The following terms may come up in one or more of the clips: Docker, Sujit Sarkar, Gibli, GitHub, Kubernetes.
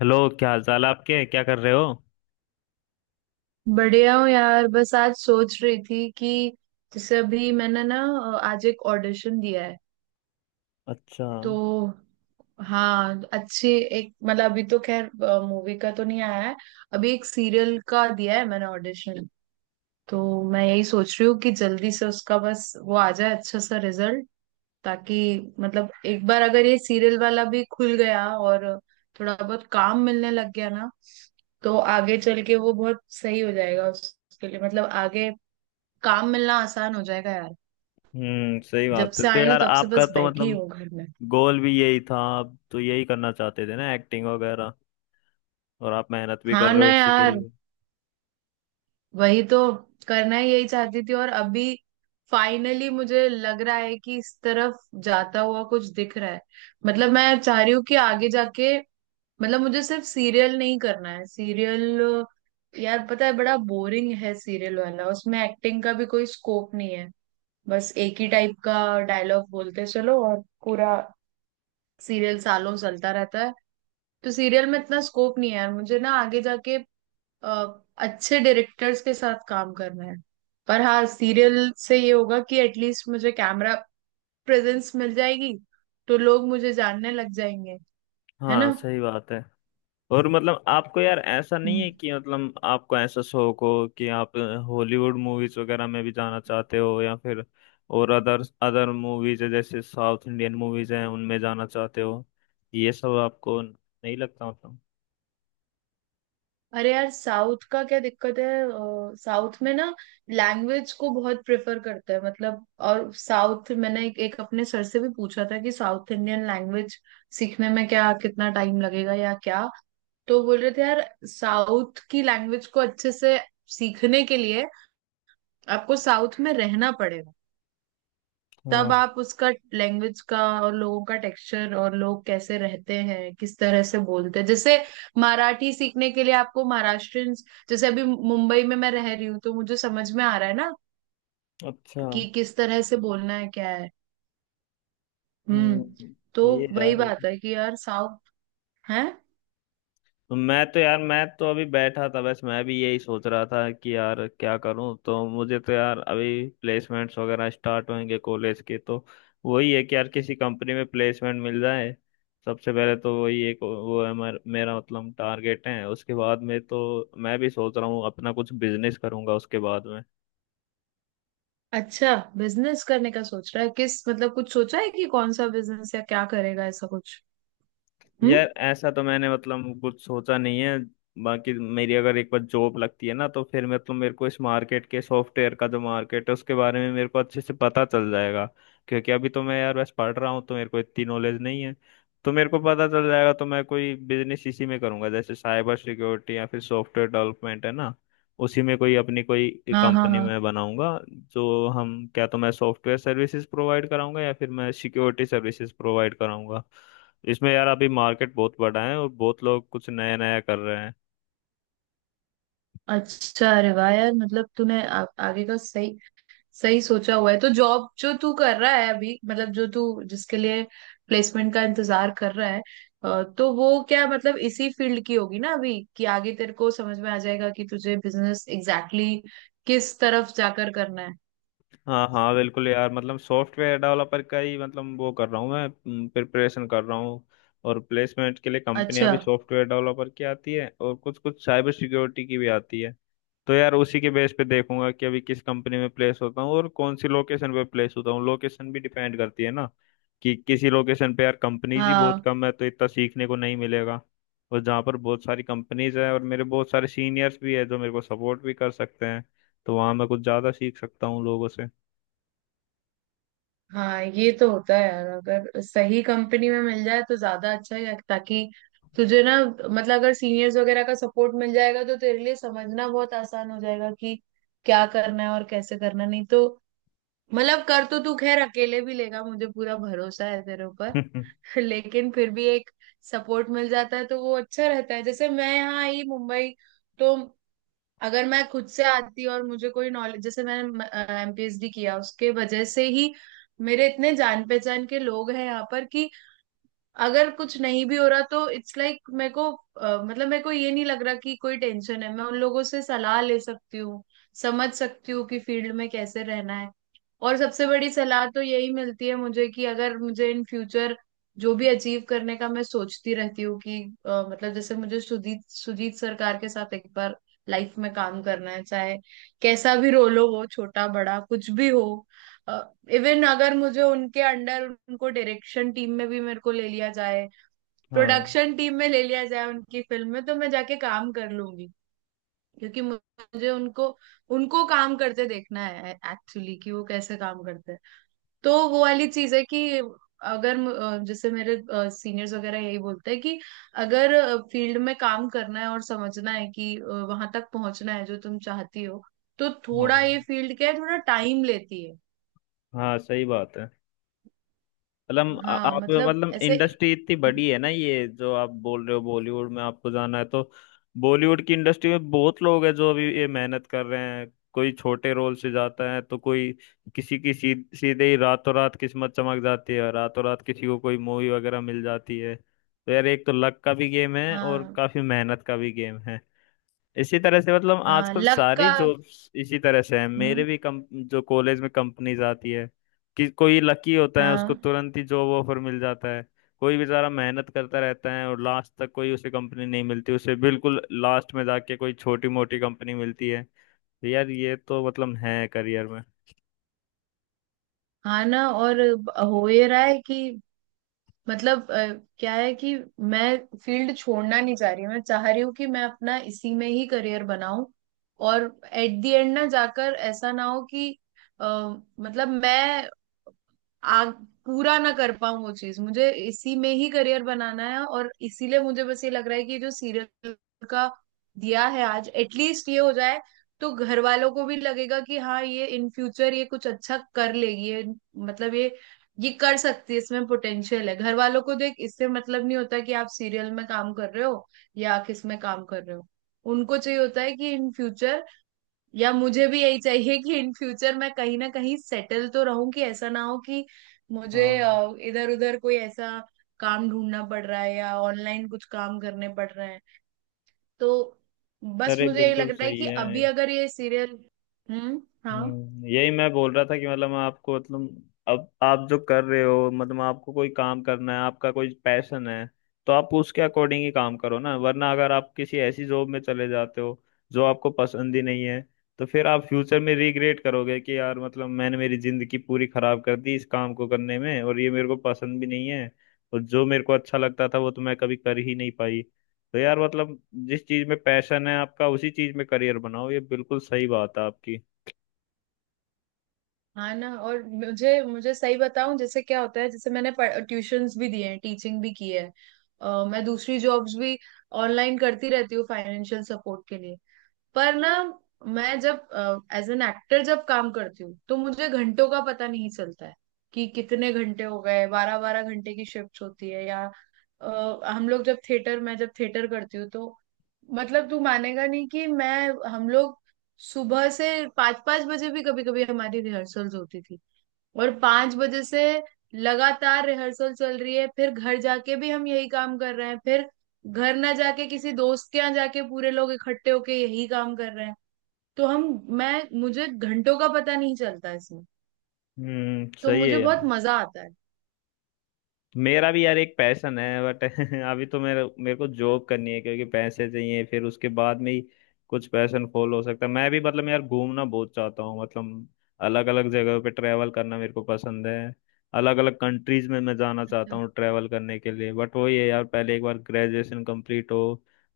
Hello, क्या हाल चाल है आपके? क्या कर रहे हो? बढ़िया हूँ यार। बस आज सोच रही थी कि जैसे अभी मैंने ना आज एक ऑडिशन दिया है। अच्छा। तो हाँ, अच्छी एक मतलब अभी तो खैर मूवी का तो नहीं आया है। अभी एक सीरियल का दिया है मैंने ऑडिशन। तो मैं यही सोच रही हूँ कि जल्दी से उसका बस वो आ जाए अच्छा सा रिजल्ट, ताकि मतलब एक बार अगर ये सीरियल वाला भी खुल गया और थोड़ा बहुत काम मिलने लग गया ना, तो आगे चल के वो बहुत सही हो जाएगा उसके लिए, मतलब आगे काम मिलना आसान हो जाएगा यार। सही जब बात है। से तो आई हूँ यार तब से आपका बस तो बैठी मतलब हूँ घर में। गोल भी यही था, आप तो यही करना चाहते थे ना, एक्टिंग वगैरह। और आप मेहनत भी कर हाँ रहे ना हो इसी के यार, लिए। वही तो, करना ही यही चाहती थी। और अभी फाइनली मुझे लग रहा है कि इस तरफ जाता हुआ कुछ दिख रहा है। मतलब मैं चाह रही हूँ कि आगे जाके मतलब मुझे सिर्फ सीरियल नहीं करना है। सीरियल यार पता है बड़ा बोरिंग है, सीरियल वाला उसमें एक्टिंग का भी कोई स्कोप नहीं है। बस एक ही टाइप का डायलॉग बोलते चलो, और पूरा सीरियल सालों चलता रहता है। तो सीरियल में इतना स्कोप नहीं है यार मुझे, ना आगे जाके अच्छे डायरेक्टर्स के साथ काम करना है। पर हाँ, सीरियल से ये होगा कि एटलीस्ट मुझे कैमरा प्रेजेंस मिल जाएगी, तो लोग मुझे जानने लग जाएंगे। है हाँ, ना। सही बात है। और मतलब आपको यार ऐसा नहीं हम्म। है कि मतलब आपको ऐसा शौक हो कि आप हॉलीवुड मूवीज वगैरह में भी जाना चाहते हो, या फिर और अदर अदर मूवीज है, जैसे साउथ इंडियन मूवीज हैं, उनमें जाना चाहते हो? ये सब आपको नहीं लगता मतलब? अरे यार, साउथ का क्या दिक्कत है? साउथ में ना लैंग्वेज को बहुत प्रेफर करते हैं मतलब। और साउथ मैंने एक अपने सर से भी पूछा था कि साउथ इंडियन लैंग्वेज सीखने में क्या कितना टाइम लगेगा या क्या। तो बोल रहे थे यार, साउथ की लैंग्वेज को अच्छे से सीखने के लिए आपको साउथ में रहना पड़ेगा। तब हाँ। आप उसका लैंग्वेज का और लोगों का टेक्सचर, और लोग कैसे रहते हैं, किस तरह से बोलते हैं, जैसे मराठी सीखने के लिए आपको महाराष्ट्रियन। जैसे अभी मुंबई में मैं रह रही हूँ तो मुझे समझ में आ रहा है ना अच्छा। कि किस तरह से बोलना है, क्या है। हम्म, हम्म तो सही है वही यार। बात है कि यार साउथ है। तो मैं तो यार मैं तो अभी बैठा था, बस मैं भी यही सोच रहा था कि यार क्या करूं। तो मुझे तो यार अभी प्लेसमेंट्स वगैरह स्टार्ट होंगे कॉलेज के, तो वही है कि यार किसी कंपनी में प्लेसमेंट मिल जाए। सबसे पहले तो वही एक वो है, मेरा मतलब टारगेट है। उसके बाद में तो मैं भी सोच रहा हूँ अपना कुछ बिजनेस करूंगा उसके बाद में। अच्छा, बिजनेस करने का सोच रहा है? किस मतलब कुछ सोचा है कि कौन सा बिजनेस या क्या करेगा ऐसा कुछ? हम्म। यार ऐसा तो मैंने मतलब कुछ सोचा नहीं है। बाकी मेरी अगर एक बार जॉब लगती है ना, तो फिर मतलब मेरे को इस मार्केट के सॉफ्टवेयर का जो मार्केट है उसके बारे में मेरे को अच्छे से पता चल जाएगा। क्योंकि अभी तो मैं यार बस पढ़ रहा हूँ, तो मेरे को इतनी नॉलेज नहीं है। तो मेरे को पता चल जाएगा, तो मैं कोई बिजनेस इसी में करूंगा, जैसे साइबर सिक्योरिटी या फिर सॉफ्टवेयर डेवलपमेंट है ना, उसी में कोई अपनी कोई हाँ हाँ कंपनी हाँ। में बनाऊंगा। जो हम क्या, तो मैं सॉफ्टवेयर सर्विसेज प्रोवाइड कराऊंगा या फिर मैं सिक्योरिटी सर्विसेज प्रोवाइड कराऊंगा। इसमें यार अभी मार्केट बहुत बड़ा है और बहुत लोग कुछ नया नया कर रहे हैं। अच्छा, अरे वाह यार, मतलब तूने आगे का सही सही सोचा हुआ है। तो जॉब जो तू कर रहा है अभी, मतलब जो तू जिसके लिए प्लेसमेंट का इंतजार कर रहा है, तो वो क्या मतलब इसी फील्ड की होगी ना अभी, कि आगे तेरे को समझ में आ जाएगा कि तुझे बिजनेस एग्जैक्टली exactly किस तरफ जाकर करना है। हाँ हाँ, बिल्कुल यार, मतलब सॉफ्टवेयर डेवलपर का ही मतलब वो कर रहा हूँ, मैं प्रिपरेशन कर रहा हूँ। और प्लेसमेंट के लिए कंपनियां अच्छा। भी सॉफ्टवेयर डेवलपर की आती है और कुछ कुछ साइबर सिक्योरिटी की भी आती है। तो यार उसी के बेस पे देखूंगा कि अभी किस कंपनी में प्लेस होता हूँ और कौन सी लोकेशन पे प्लेस होता हूँ। लोकेशन भी डिपेंड करती है ना, कि किसी लोकेशन पे यार कंपनीज ही बहुत हाँ कम है, तो इतना सीखने को नहीं मिलेगा। और जहाँ पर बहुत सारी कंपनीज है और मेरे बहुत सारे सीनियर्स भी है जो मेरे को सपोर्ट भी कर सकते हैं, तो वहाँ मैं कुछ ज़्यादा सीख सकता हूँ लोगों से। हाँ, ये तो होता है यार, अगर सही कंपनी में मिल जाए तो ज्यादा अच्छा है, ताकि तुझे ना मतलब अगर सीनियर्स वगैरह का सपोर्ट मिल जाएगा तो तेरे लिए समझना बहुत आसान हो जाएगा कि क्या करना है और कैसे करना। नहीं तो मतलब कर तो तू खैर अकेले भी लेगा, मुझे पूरा भरोसा है तेरे ऊपर। लेकिन फिर भी एक सपोर्ट मिल जाता है तो वो अच्छा रहता है। जैसे मैं यहाँ आई मुंबई, तो अगर मैं खुद से आती और मुझे कोई नॉलेज, जैसे मैंने एमपीएसडी किया उसके वजह से ही मेरे इतने जान पहचान के लोग हैं यहाँ पर, कि अगर कुछ नहीं भी हो रहा तो इट्स लाइक, मेरे को मतलब मेरे को ये नहीं लग रहा कि कोई टेंशन है। मैं उन लोगों से सलाह ले सकती हूँ, समझ सकती हूँ कि फील्ड में कैसे रहना है। और सबसे बड़ी सलाह तो यही मिलती है मुझे कि अगर मुझे इन फ्यूचर जो भी अचीव करने का मैं सोचती रहती हूँ कि मतलब जैसे मुझे सुजीत सुजीत सरकार के साथ एक बार लाइफ में काम करना है, चाहे कैसा भी रोल हो, वो छोटा बड़ा कुछ भी हो। इवन अगर मुझे उनके अंडर उनको डायरेक्शन टीम में भी मेरे को ले लिया जाए, हाँ प्रोडक्शन टीम में ले लिया जाए उनकी फिल्म में, तो मैं जाके काम कर लूंगी। क्योंकि मुझे उनको उनको काम करते देखना है एक्चुअली कि वो कैसे काम करते हैं। तो वो वाली चीज है कि अगर जैसे मेरे सीनियर्स वगैरह यही बोलते हैं कि अगर फील्ड में काम करना है और समझना है कि वहां तक पहुंचना है जो तुम चाहती हो, तो थोड़ा ये हाँ फील्ड क्या है, थोड़ा टाइम लेती है। हाँ, सही बात है। मतलब आ- हाँ आप मतलब मतलब ऐसे। इंडस्ट्री इतनी बड़ी है ना, ये जो आप बोल रहे हो बॉलीवुड में आपको जाना है, तो बॉलीवुड की इंडस्ट्री में बहुत लोग हैं जो अभी ये मेहनत कर रहे हैं। कोई छोटे रोल से जाता है, तो कोई किसी की सीधे ही रातों रात किस्मत चमक जाती है, रातों रात किसी को कोई मूवी वगैरह मिल जाती है। तो यार एक तो लक का भी गेम है और हाँ काफी मेहनत का भी गेम है। इसी तरह से मतलब हाँ, आजकल लक का। सारी जॉब्स इसी तरह से है, मेरे हम्म। भी कम जो कॉलेज में कंपनीज आती है, कि कोई लकी होता है उसको हाँ। तुरंत ही जॉब ऑफर मिल जाता है। कोई बेचारा मेहनत करता रहता है और लास्ट तक कोई उसे कंपनी नहीं मिलती, उसे बिल्कुल लास्ट में जाके कोई छोटी मोटी कंपनी मिलती है। तो यार ये तो मतलब है करियर में। हाँ ना, और हो ये रहा है कि मतलब क्या है कि मैं फील्ड छोड़ना नहीं चाह रही, मैं चाह रही हूँ कि मैं अपना इसी में ही करियर बनाऊं। और एट द एंड ना जाकर ऐसा ना हो कि अ, मतलब मैं आग पूरा ना कर पाऊं वो चीज, मुझे इसी में ही करियर बनाना है। और इसीलिए मुझे बस ये लग रहा है कि ये जो सीरियल का दिया है आज, एटलीस्ट ये हो जाए, तो घर वालों को भी लगेगा कि हाँ, ये इन फ्यूचर ये कुछ अच्छा कर लेगी ये, मतलब ये कर सकती है, इसमें पोटेंशियल है। घर वालों को देख इससे मतलब नहीं होता कि आप सीरियल में काम कर रहे हो या किस में काम कर रहे हो। उनको चाहिए होता है कि इन फ्यूचर, या मुझे भी यही चाहिए कि इन फ्यूचर मैं कहीं ना कहीं सेटल तो रहूं, कि ऐसा ना हो कि मुझे हाँ, इधर उधर कोई ऐसा काम ढूंढना पड़ रहा है या ऑनलाइन कुछ काम करने पड़ रहे हैं। तो बस अरे मुझे ये लग बिल्कुल रहा है सही कि है। अभी अगर ये सीरियल। हम्म। हाँ। यही मैं बोल रहा था कि मतलब मैं आपको, मतलब अब आप जो कर रहे हो, मतलब आपको कोई काम करना है, आपका कोई पैशन है, तो आप उसके अकॉर्डिंग ही काम करो ना। वरना अगर आप किसी ऐसी जॉब में चले जाते हो जो आपको पसंद ही नहीं है, तो फिर आप फ्यूचर में रिग्रेट करोगे कि यार, मतलब मैंने मेरी जिंदगी पूरी खराब कर दी इस काम को करने में, और ये मेरे को पसंद भी नहीं है। और जो मेरे को अच्छा लगता था वो तो मैं कभी कर ही नहीं पाई। तो यार मतलब जिस चीज में पैशन है आपका उसी चीज में करियर बनाओ, ये बिल्कुल सही बात है आपकी। हाँ ना, और मुझे मुझे सही बताऊं जैसे क्या होता है, जैसे मैंने ट्यूशंस भी दिए हैं, टीचिंग भी की है, मैं दूसरी जॉब्स भी ऑनलाइन करती रहती हूँ फाइनेंशियल सपोर्ट के लिए। पर ना, मैं जब एज एन एक्टर जब काम करती हूँ तो मुझे घंटों का पता नहीं चलता है कि कितने घंटे हो गए। बारह बारह घंटे की शिफ्ट होती है, या हम लोग जब थिएटर, मैं जब थिएटर करती हूँ तो मतलब तू मानेगा नहीं कि मैं हम लोग सुबह से पाँच पाँच बजे भी कभी कभी हमारी रिहर्सल्स होती थी। और पांच बजे से लगातार रिहर्सल चल रही है, फिर घर जाके भी हम यही काम कर रहे हैं, फिर घर ना जाके किसी दोस्त के यहाँ जाके पूरे लोग इकट्ठे होके यही काम कर रहे हैं। तो हम, मैं मुझे घंटों का पता नहीं चलता इसमें। हम्म, तो सही है मुझे बहुत यार। मजा आता है। मेरा भी यार एक पैशन है बट अभी तो मेरे मेरे को जॉब करनी है, क्योंकि पैसे चाहिए, फिर उसके बाद में ही कुछ पैशन फॉल हो सकता है। मैं भी मतलब यार घूमना बहुत चाहता हूँ, मतलब अलग अलग जगह पे ट्रैवल करना मेरे को पसंद है। अलग अलग कंट्रीज में मैं जाना चाहता अच्छा। हूँ ट्रैवल करने के लिए, बट वही है यार पहले एक बार ग्रेजुएशन कंप्लीट हो,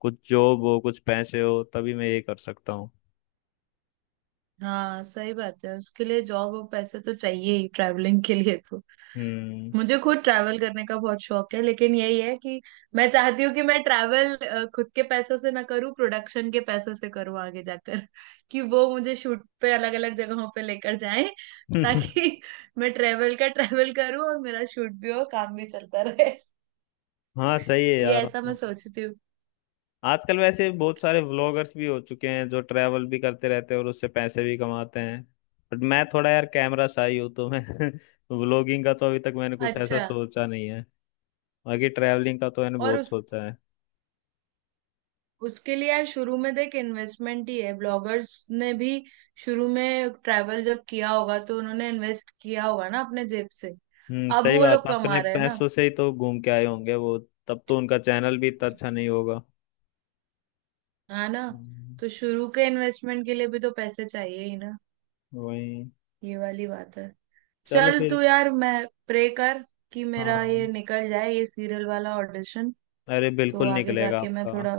कुछ जॉब हो, कुछ पैसे हो, तभी मैं ये कर सकता हूँ। हाँ सही बात है, उसके लिए जॉब और पैसे तो चाहिए ही ट्रैवलिंग के लिए, तो हम्म। मुझे खुद ट्रैवल करने का बहुत शौक है। लेकिन यही है कि मैं चाहती हूँ कि मैं ट्रैवल खुद के पैसों से ना करूँ, प्रोडक्शन के पैसों से करूँ आगे जाकर। कि वो मुझे शूट पे अलग अलग जगहों पे लेकर जाएं। ताकि मैं ट्रैवल का ट्रैवल करूँ और मेरा शूट भी हो, काम भी चलता रहे। हाँ, सही है ये यार। ऐसा मैं मतलब सोचती हूँ। आजकल वैसे बहुत सारे व्लॉगर्स भी हो चुके हैं जो ट्रैवल भी करते रहते हैं और उससे पैसे भी कमाते हैं, बट मैं थोड़ा यार कैमरा शाई हूँ, तो मैं व्लॉगिंग का तो अभी तक मैंने कुछ ऐसा अच्छा। सोचा नहीं है। बाकी ट्रैवलिंग का तो मैंने और बहुत उस सोचा है। उसके लिए यार शुरू में देख इन्वेस्टमेंट ही है, ब्लॉगर्स ने भी शुरू में ट्रैवल जब किया होगा तो उन्होंने इन्वेस्ट किया होगा ना अपने जेब से। अब सही वो बात लोग है, अपने कमा रहे हैं ना। पैसों से ही तो घूम के आए होंगे वो। तब तो उनका चैनल भी इतना अच्छा नहीं होगा। है ना। हम्म, तो शुरू के इन्वेस्टमेंट के लिए भी तो पैसे चाहिए ही ना। वही। ये वाली बात है। चलो चल फिर। तू यार, मैं प्रे कर कि मेरा ये हाँ, निकल जाए, ये सीरियल वाला ऑडिशन। अरे तो बिल्कुल आगे निकलेगा जाके मैं आपका। थोड़ा।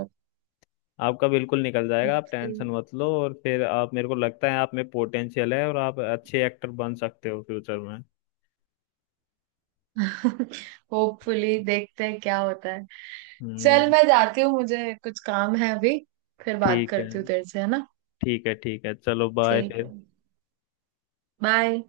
आपका बिल्कुल निकल जाएगा, आप टेंशन मत लो। और फिर आप, मेरे को लगता है आप में पोटेंशियल है, और आप अच्छे एक्टर बन सकते हो फ्यूचर में। होपफुली देखते हैं क्या होता है। चल हम्म। मैं जाती हूँ, मुझे कुछ काम है अभी। फिर बात ठीक है, करती हूँ तेरे से, है ना। ठीक है, ठीक है, चलो बाय ठीक है। फिर। बाय।